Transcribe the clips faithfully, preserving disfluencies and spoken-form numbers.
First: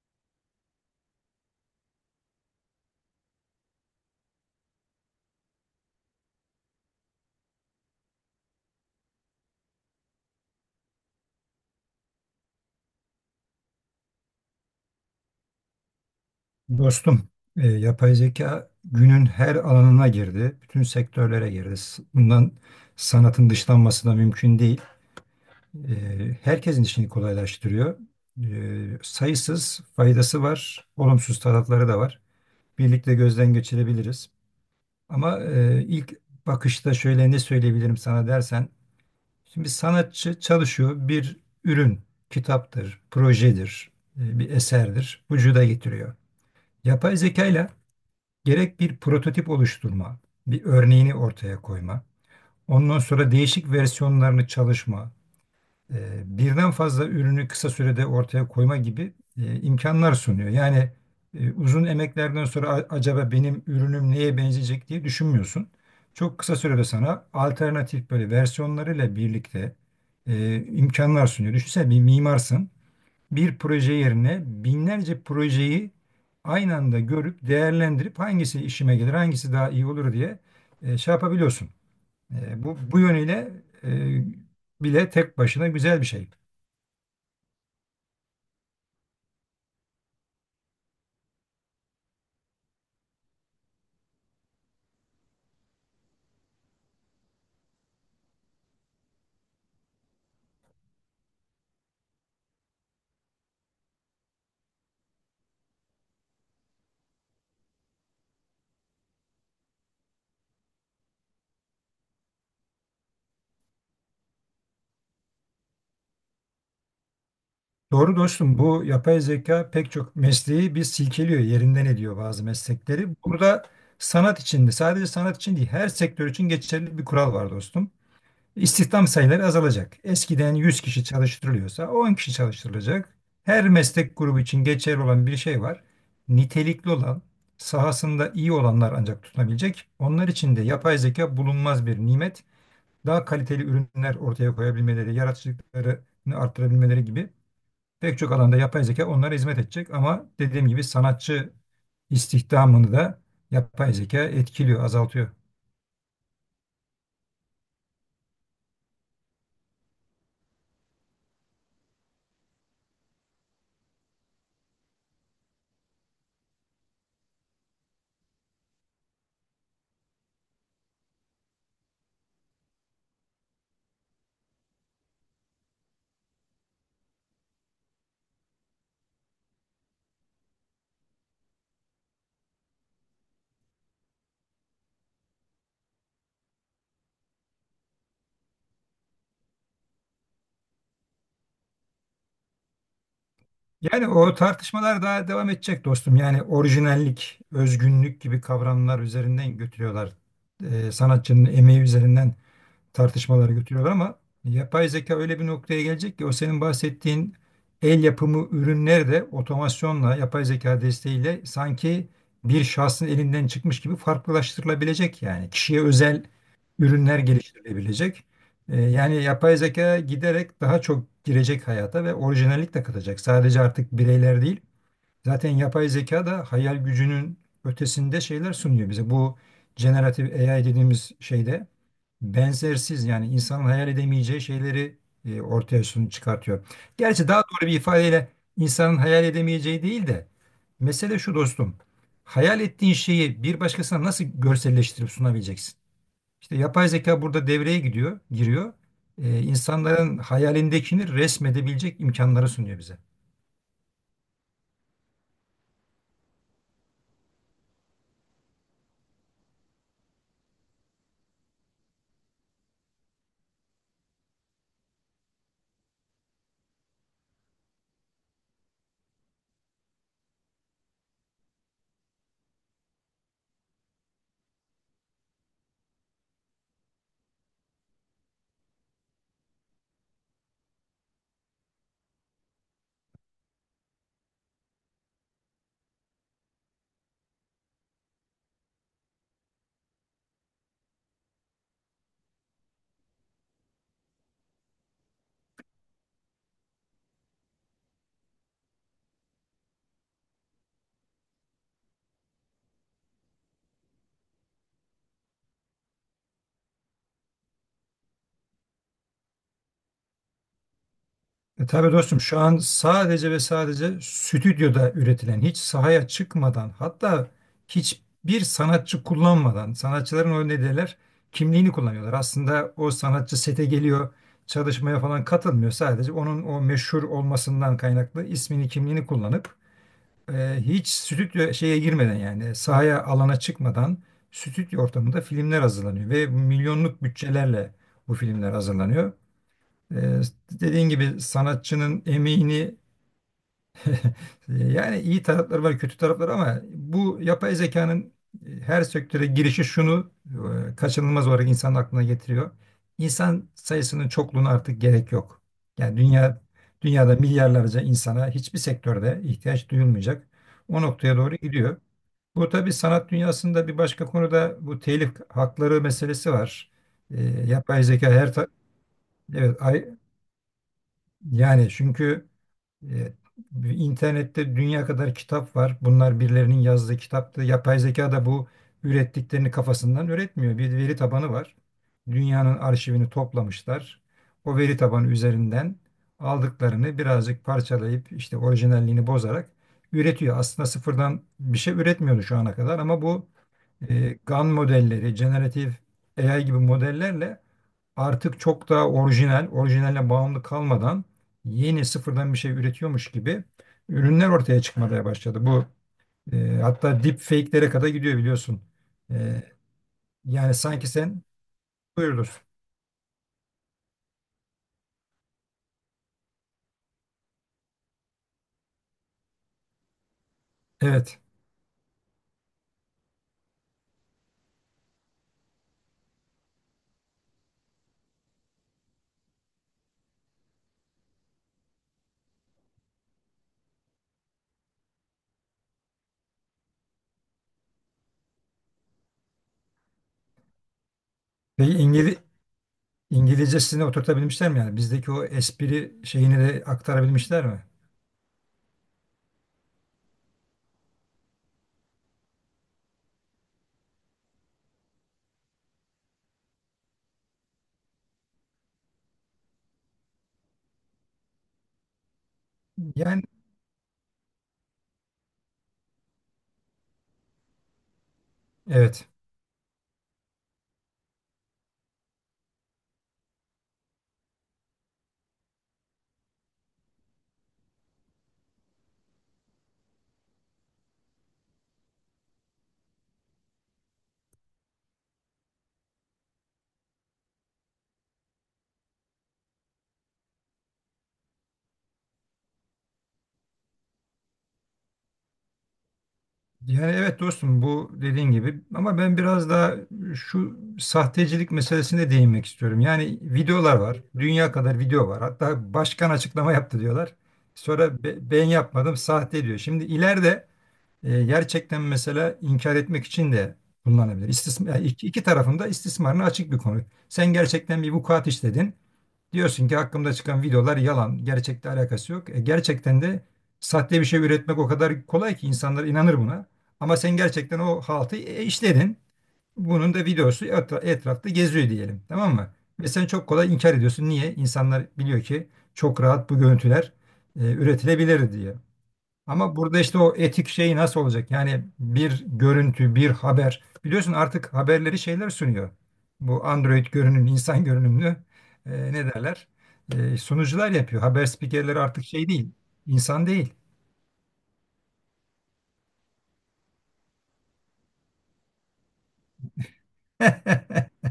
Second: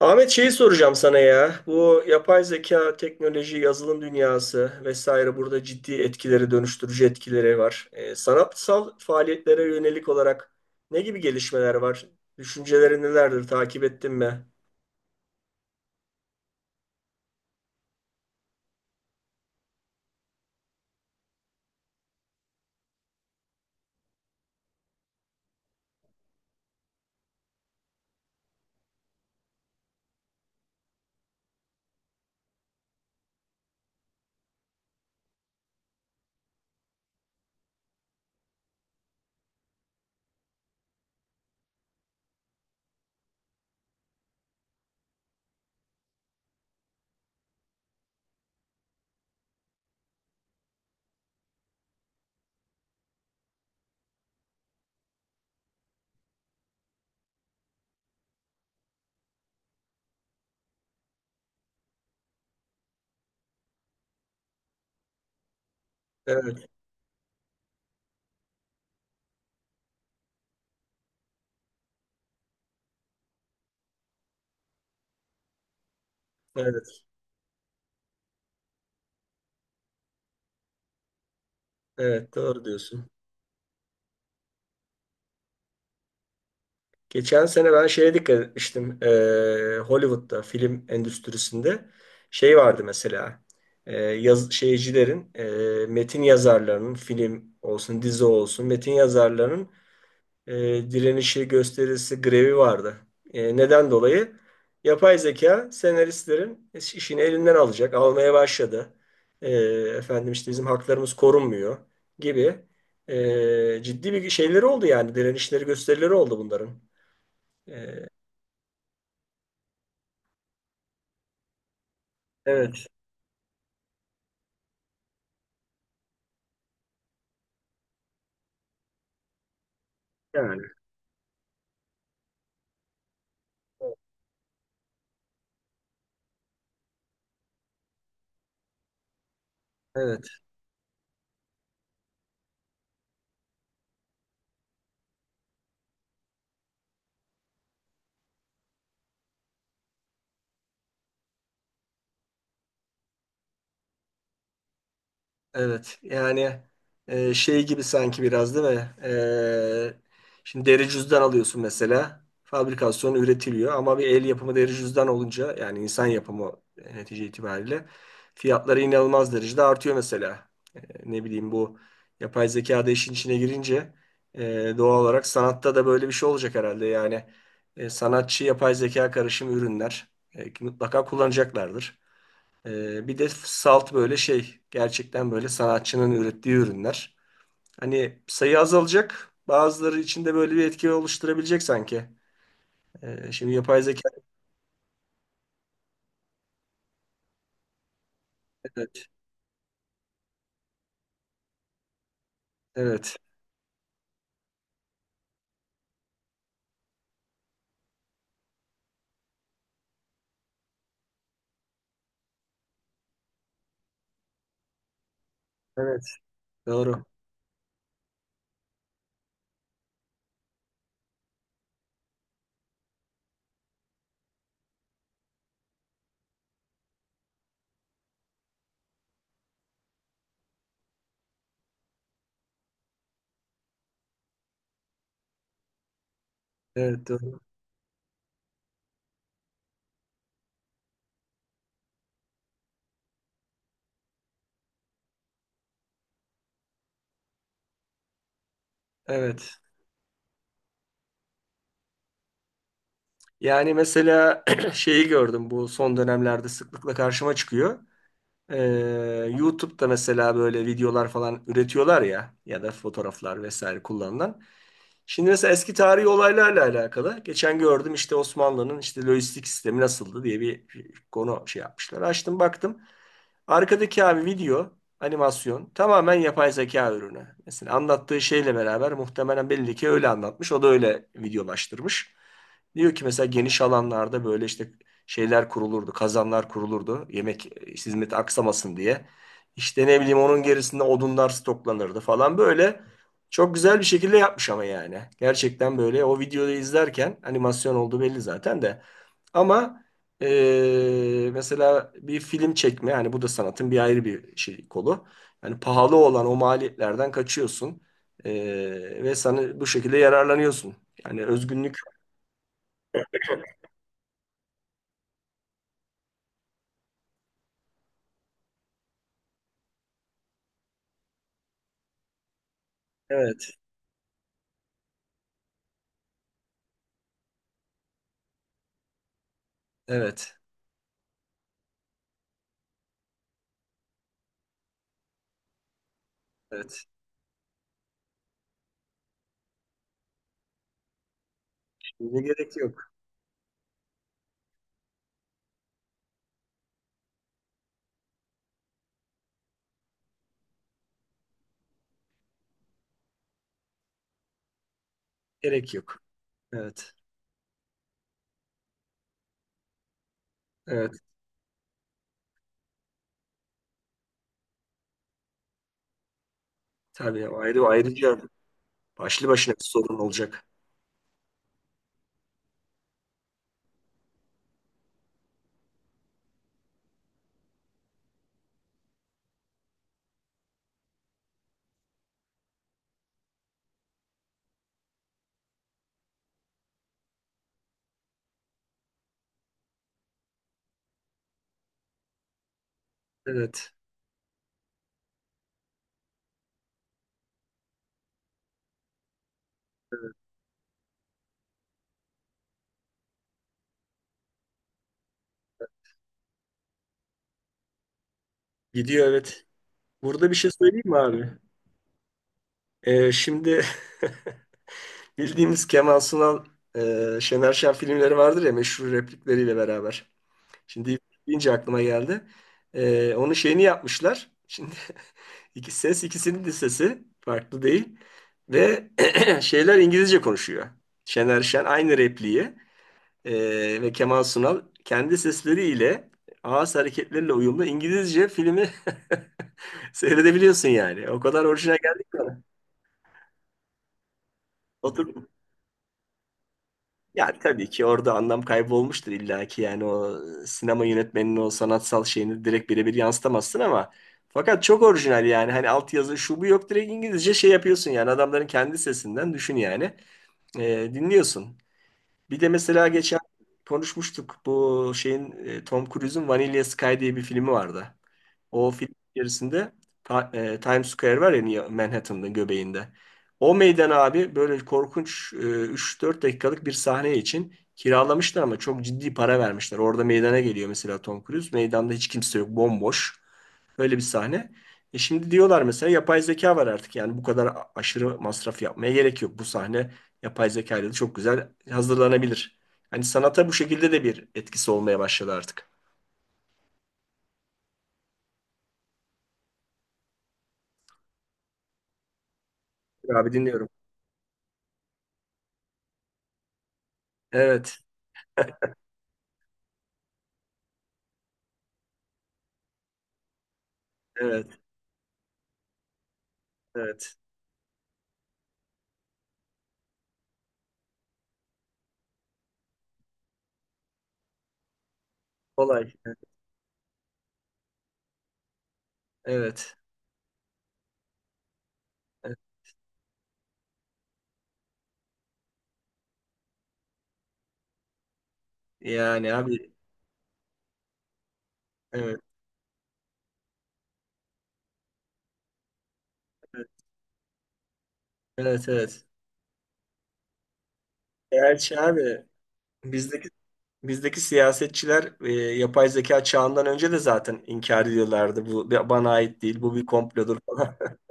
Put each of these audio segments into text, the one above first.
Ahmet şeyi soracağım sana ya. Bu yapay zeka, teknoloji, yazılım dünyası vesaire burada ciddi etkileri, dönüştürücü etkileri var. Ee, sanatsal faaliyetlere yönelik olarak ne gibi gelişmeler var? Düşünceleri nelerdir? Takip ettin mi? Dostum, e, yapay zeka günün her alanına girdi, bütün sektörlere girdi. S- Bundan sanatın dışlanması da mümkün değil. E, Herkesin işini kolaylaştırıyor. E, sayısız faydası var, olumsuz tarafları da var. Birlikte gözden geçirebiliriz. Ama e, ilk bakışta şöyle ne söyleyebilirim sana dersen, şimdi sanatçı çalışıyor, bir ürün, kitaptır, projedir, e, bir eserdir, vücuda getiriyor. Yapay zekayla gerek bir prototip oluşturma, bir örneğini ortaya koyma, ondan sonra değişik versiyonlarını çalışma, e, birden fazla ürünü kısa sürede ortaya koyma gibi e, imkanlar sunuyor. Yani e, uzun emeklerden sonra, "A- acaba benim ürünüm neye benzeyecek?" diye düşünmüyorsun. Çok kısa Evet, sürede sana alternatif, böyle versiyonlarıyla birlikte e, imkanlar sunuyor. Düşünsene, bir mimarsın, bir proje yerine binlerce projeyi aynı anda evet, görüp değerlendirip hangisi işime gelir, hangisi daha iyi olur diye e, şey yapabiliyorsun. evet E, doğru bu, bu diyorsun. yönüyle e, bile tek başına güzel bir şey. Geçen sene ben şeye dikkat etmiştim. Ee, Hollywood'da film endüstrisinde şey vardı mesela. Ee, yaz, şeycilerin, e, metin yazarlarının, film olsun, dizi olsun, metin yazarlarının e, direnişi, gösterisi, grevi vardı. E, neden dolayı? Yapay zeka senaristlerin işini elinden alacak, almaya başladı. E, efendim işte bizim haklarımız korunmuyor gibi e, ciddi bir şeyleri oldu yani direnişleri, gösterileri oldu bunların. Doğru dostum, bu yapay zeka pek çok mesleği bir silkeliyor, yerinden ediyor bazı Evet, meslekleri. Burada sanat için de, sadece sanat için değil, her sektör için geçerli bir kural var dostum. İstihdam sayıları azalacak. Eskiden yani. yüz kişi çalıştırılıyorsa on kişi çalıştırılacak. Her meslek grubu için geçerli olan bir şey var. Nitelikli olan, sahasında iyi olanlar ancak tutunabilecek. Evet. Onlar için de yapay zeka bulunmaz bir nimet. Daha kaliteli ürünler ortaya koyabilmeleri, yaratıcılıklarını arttırabilmeleri gibi pek çok alanda yapay zeka onlara hizmet edecek. Ama dediğim gibi sanatçı istihdamını da yapay zeka etkiliyor, azaltıyor. Evet yani e, şey gibi sanki biraz değil mi? E, şimdi deri cüzdan alıyorsun mesela. Fabrikasyonu üretiliyor ama bir el yapımı deri cüzdan olunca yani insan yapımı e, netice itibariyle fiyatları inanılmaz derecede artıyor mesela. E, ne bileyim bu yapay zeka da işin içine girince e, doğal olarak sanatta da böyle bir şey olacak herhalde. Yani e, sanatçı yapay zeka karışımı ürünler e, mutlaka kullanacaklardır. Ee, bir de salt böyle şey gerçekten böyle sanatçının ürettiği ürünler. Hani sayı azalacak. Bazıları içinde böyle bir etki oluşturabilecek sanki. Ee, şimdi yapay Yani zeka o tartışmalar daha devam edecek dostum. Yani orijinallik, özgünlük gibi kavramlar evet üzerinden götürüyorlar. Ee, sanatçının emeği üzerinden evet tartışmalar götürüyorlar, ama yapay zeka öyle bir noktaya gelecek ki, o senin bahsettiğin el yapımı ürünler de otomasyonla, yapay zeka desteğiyle sanki bir şahsın elinden çıkmış gibi farklılaştırılabilecek, yani kişiye evet özel doğru. ürünler geliştirilebilecek. Ee, yani yapay zeka giderek daha çok girecek hayata ve orijinallik de katacak. Sadece artık bireyler değil, zaten yapay zeka da hayal gücünün ötesinde şeyler sunuyor bize. Bu generatif A I dediğimiz şeyde benzersiz, yani insanın hayal edemeyeceği şeyleri e, ortaya sun çıkartıyor. Evet Gerçi doğru. daha doğru bir ifadeyle, insanın hayal edemeyeceği değil de, mesele şu dostum. Hayal ettiğin şeyi bir başkasına nasıl görselleştirip sunabileceksin? İşte yapay zeka burada devreye gidiyor, giriyor. E, Evet. insanların hayalindekini resmedebilecek imkanları sunuyor bize. Yani mesela şeyi gördüm bu son dönemlerde sıklıkla karşıma çıkıyor. Ee, YouTube'da mesela böyle videolar falan üretiyorlar ya ya da fotoğraflar vesaire kullanılan. Şimdi mesela eski tarihi olaylarla alakalı. Geçen gördüm işte Osmanlı'nın işte lojistik sistemi nasıldı diye bir konu şey yapmışlar. Açtım baktım. Arkadaki abi video, animasyon tamamen yapay zeka ürünü. Mesela anlattığı şeyle beraber muhtemelen belli ki öyle anlatmış. O da öyle videolaştırmış. Diyor ki mesela geniş alanlarda böyle işte şeyler kurulurdu, kazanlar kurulurdu. Yemek e, hizmeti aksamasın diye. İşte ne bileyim onun gerisinde odunlar stoklanırdı falan böyle. Çok güzel bir şekilde yapmış ama yani. Gerçekten böyle o videoyu izlerken animasyon olduğu belli zaten de. Ama e, mesela bir film çekme yani bu da sanatın bir ayrı bir şey kolu. Yani pahalı olan o maliyetlerden kaçıyorsun. E, Ve sana bu şekilde yararlanıyorsun. Yani E özgünlük. Tabii dostum, şu an sadece ve sadece stüdyoda üretilen, hiç sahaya çıkmadan, hatta hiçbir sanatçı kullanmadan, sanatçıların o ne derler, kimliğini kullanıyorlar. Aslında o sanatçı Evet, sete geliyor, çalışmaya falan katılmıyor, sadece onun o meşhur olmasından kaynaklı ismini, kimliğini kullanıp evet, e, hiç stüdyo şeye girmeden, yani sahaya, alana çıkmadan, stüdyo ortamında filmler hazırlanıyor ve evet. milyonluk bütçelerle bu filmler hazırlanıyor. Ee, Dediğin gibi sanatçının Şimdi gerek emeğini yok. e, yani iyi tarafları var, kötü tarafları, ama bu yapay zekanın e, her sektöre girişi şunu e, kaçınılmaz olarak insanın aklına getiriyor. İnsan sayısının çokluğuna artık gerek yok. Gerek Yani yok. dünya Evet. dünyada milyarlarca insana hiçbir sektörde ihtiyaç duyulmayacak. O Evet. noktaya doğru gidiyor. Bu tabii sanat dünyasında bir başka konuda, bu telif hakları meselesi var. Ee, Tabii ayrı yapay zeka ayrıca her ta- başlı başına Evet. bir sorun olacak. Yani çünkü e, internette dünya kadar kitap var. Bunlar birilerinin yazdığı kitaptı. Yapay zeka da bu ürettiklerini kafasından üretmiyor. Bir veri tabanı var. Dünyanın arşivini toplamışlar. O veri tabanı üzerinden aldıklarını birazcık parçalayıp, işte orijinalliğini bozarak üretiyor. Aslında sıfırdan bir şey üretmiyordu şu ana kadar, ama bu Evet. e, GAN modelleri, generative A I gibi modellerle artık çok daha orijinal, orijinaline Evet. bağımlı kalmadan, yeni sıfırdan bir şey üretiyormuş gibi ürünler ortaya çıkmaya başladı. Bu e, hatta deepfake'lere kadar gidiyor biliyorsun. Gidiyor E, evet. Burada bir şey Yani söyleyeyim sanki mi sen abi? buyurdur. Ee, şimdi bildiğimiz Kemal Sunal, e, Şener Şen filmleri vardır ya meşhur replikleriyle beraber. Şimdi Evet. deyince aklıma geldi. Ee, onun şeyini yapmışlar. Şimdi iki ses ikisinin de sesi farklı değil. Ve şeyler İngilizce konuşuyor. Şener Şen aynı repliği. Ee, ve Kemal Sunal kendi sesleriyle ağız hareketleriyle uyumlu İngilizce filmi seyredebiliyorsun yani. O kadar Ve orijinal geldi ki İngili bana. İngilizcesine oturtabilmişler mi yani? Bizdeki o Otur. espri şeyini de Yani aktarabilmişler mi? tabii ki orada anlam kaybolmuştur illa ki yani o sinema yönetmeninin o sanatsal şeyini direkt birebir yansıtamazsın ama fakat çok orijinal yani hani altyazı şu bu yok direkt İngilizce şey yapıyorsun yani adamların kendi sesinden düşün yani Ee, dinliyorsun. Bir de mesela geçen Yani konuşmuştuk bu şeyin e, Tom Cruise'un Vanilla Sky diye bir filmi vardı. O film evet. içerisinde Ta- e, Times Square var ya New Manhattan'ın göbeğinde. O meydan abi böyle korkunç e, üç dört dakikalık bir sahne için kiralamışlar ama çok ciddi para vermişler. Orada meydana geliyor mesela Tom Cruise. Meydanda hiç kimse yok, bomboş. Öyle bir sahne. E şimdi diyorlar mesela yapay zeka var artık. Yani bu kadar a- aşırı masraf yapmaya gerek yok. Bu sahne yapay zeka ile de çok güzel hazırlanabilir. Hani sanata bu şekilde de bir etkisi olmaya başladı artık. Yani evet dostum, bu dediğin gibi, ama ben biraz daha şu sahtecilik meselesine değinmek istiyorum. Yani Abi dinliyorum. videolar var. Dünya kadar video var. Hatta başkan açıklama yaptı diyorlar. Evet, Sonra be- ben yapmadım, sahte diyor. Şimdi ileride e, gerçekten mesela inkar etmek için de kullanabilir. evet. İstismar, iki, iki tarafın da istismarına açık bir konu. Evet. Sen gerçekten bir vukuat işledin. Diyorsun ki hakkımda çıkan videolar yalan, gerçekle alakası yok. E, gerçekten de sahte bir şey üretmek o kadar kolay ki, insanlar Kolay. inanır buna. Ama sen gerçekten o haltı e, işledin. Evet. Bunun da videosu etra- etrafta geziyor diyelim, tamam Evet. mı? Ve sen çok kolay inkar ediyorsun. Niye? İnsanlar biliyor ki çok rahat bu görüntüler e, üretilebilir diye. Yani Ama abi burada işte o etik şey nasıl olacak? Yani evet. bir görüntü, bir haber. Biliyorsun artık haberleri şeyler sunuyor. Bu Evet Android görünümlü, insan görünümlü, evet. e, ne Evet. derler, E, sunucular yapıyor. Haber spikerleri Gerçi artık abi şey değil, insan bizdeki değil. bizdeki siyasetçiler e, yapay zeka çağından önce de zaten inkar ediyorlardı. Bu bana ait değil. Bu bir komplodur falan.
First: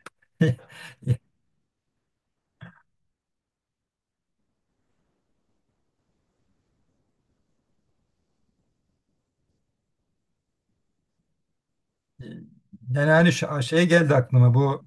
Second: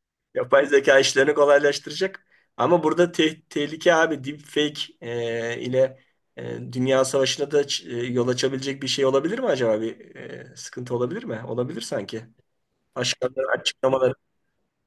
Yapay zeka işlerini kolaylaştıracak. Ama burada te- tehlike abi deepfake e, ile e, dünya savaşına da ç- e, yol açabilecek bir şey olabilir mi acaba? Bir e, sıkıntı olabilir mi? Olabilir sanki. Yani hani, Başkanların ş- şey açıklamaları geldi aklıma, bu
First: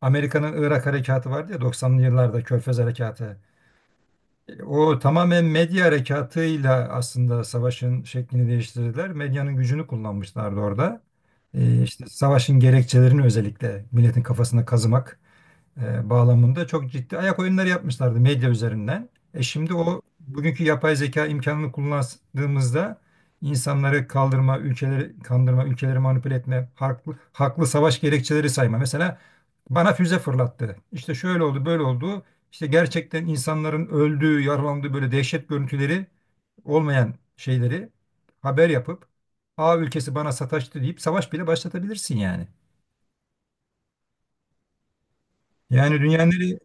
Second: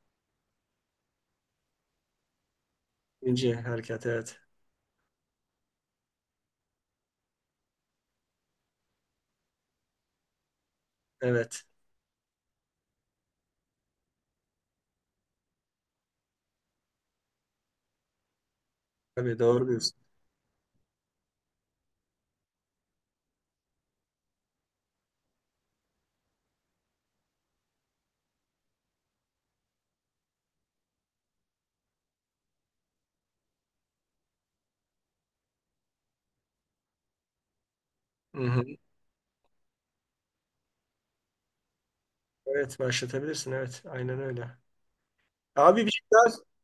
Amerika'nın Irak harekatı vardı ya, doksanlı yıllarda, Körfez harekatı. ince harekat evet. O tamamen medya harekatıyla aslında savaşın şeklini değiştirdiler. Medyanın gücünü kullanmışlardı orada. Evet. Ee, işte savaşın gerekçelerini özellikle milletin kafasına kazımak e, bağlamında çok ciddi ayak oyunları yapmışlardı medya üzerinden. Tabii E doğru Şimdi diyorsun. o bugünkü yapay zeka imkanını kullandığımızda insanları kaldırma, ülkeleri kandırma, ülkeleri manipüle etme, haklı, haklı savaş gerekçeleri sayma. Mesela bana füze fırlattı, İşte şöyle oldu, böyle oldu. İşte gerçekten insanların öldüğü, yaralandığı böyle dehşet görüntüleri, olmayan şeyleri Hı hı. haber yapıp, A ülkesi bana sataştı deyip savaş bile başlatabilirsin yani. Evet başlatabilirsin. Evet. Aynen öyle. Abi bir Yani şey dünyanın daha nereye-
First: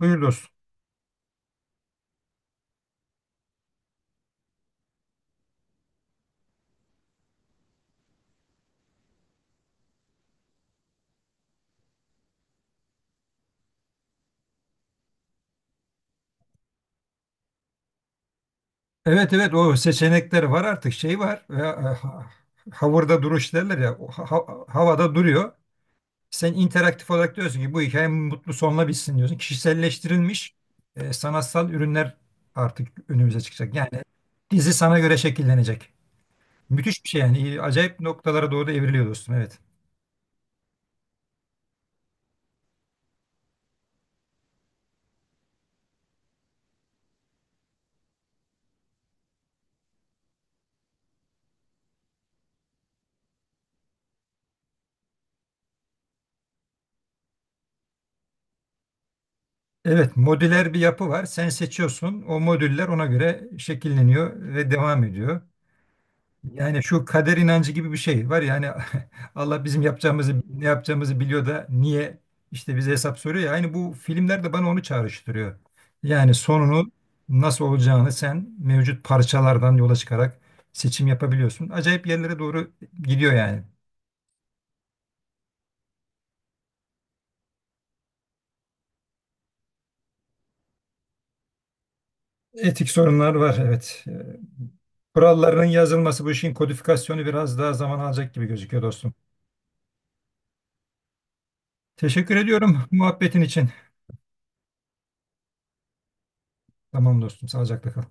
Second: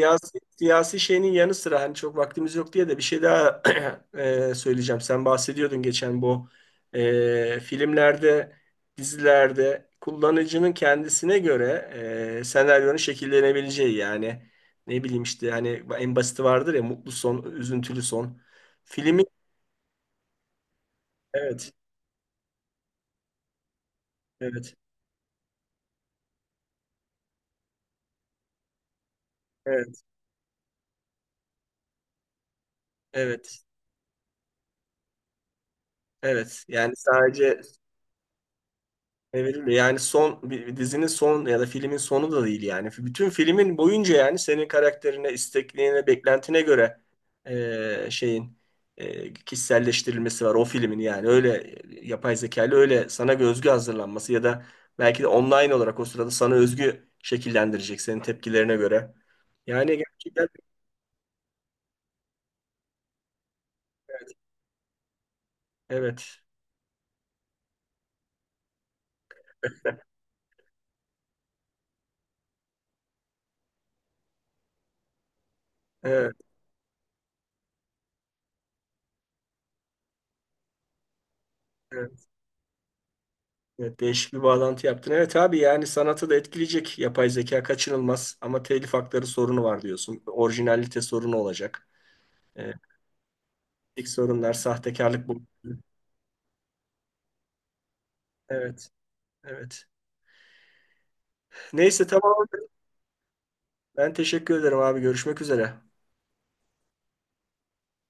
Buyur dostum. siyasi şeyinin yanı sıra hani çok vaktimiz yok diye de bir şey daha e, söyleyeceğim. Sen bahsediyordun geçen bu e, filmlerde, dizilerde kullanıcının kendisine göre e, senaryonun şekillenebileceği yani ne bileyim işte hani en basiti vardır ya mutlu son, üzüntülü son. Filmin Evet, evet, o seçenekler var artık, şey var. Ve, e, evet, ha- havurda duruş derler ya, o ha- ha- evet, havada duruyor. Sen interaktif olarak diyorsun ki bu hikaye mutlu sonla bitsin diyorsun. evet, Kişiselleştirilmiş e, sanatsal ürünler artık önümüze evet. çıkacak. Yani dizi sana göre şekillenecek. Evet. Yani Müthiş bir şey yani. sadece İyi, acayip noktalara doğru da evriliyor dostum. evet, Evet. yani son bir- dizinin son ya da filmin sonu da değil yani. Bütün filmin boyunca yani senin karakterine, istekliğine, beklentine göre e, şeyin e, kişiselleştirilmesi var o filmin yani. Öyle yapay zekalı öyle sana özgü hazırlanması ya da belki de online olarak o sırada sana özgü şekillendirecek senin tepkilerine göre. Yani Evet, gerçekten modüler bir yapı var. Sen seçiyorsun. O modüller ona göre evet. şekilleniyor ve devam ediyor. Evet. Yani şu kader inancı gibi bir şey var ya hani, Allah bizim yapacağımızı, ne yapacağımızı biliyor da niye işte bize hesap soruyor ya. Aynı bu filmler de bana onu çağrıştırıyor. Evet. Yani sonunu, nasıl olacağını sen mevcut parçalardan yola çıkarak seçim yapabiliyorsun. Acayip Evet. yerlere doğru gidiyor yani. Evet, değişik bir bağlantı yaptın. Evet abi yani sanatı da etkileyecek yapay zeka kaçınılmaz ama telif hakları sorunu var diyorsun. Orijinalite sorunu olacak. Ee, Etik sorunlar var evet. etik Ee, sorunlar, sahtekarlık bu. Kurallarının yazılması, bu işin kodifikasyonu biraz daha zaman alacak gibi gözüküyor Evet, dostum. evet. Neyse Teşekkür tamam. ediyorum muhabbetin için. Ben teşekkür ederim abi. Görüşmek üzere. Tamam dostum, sağlıcakla kal.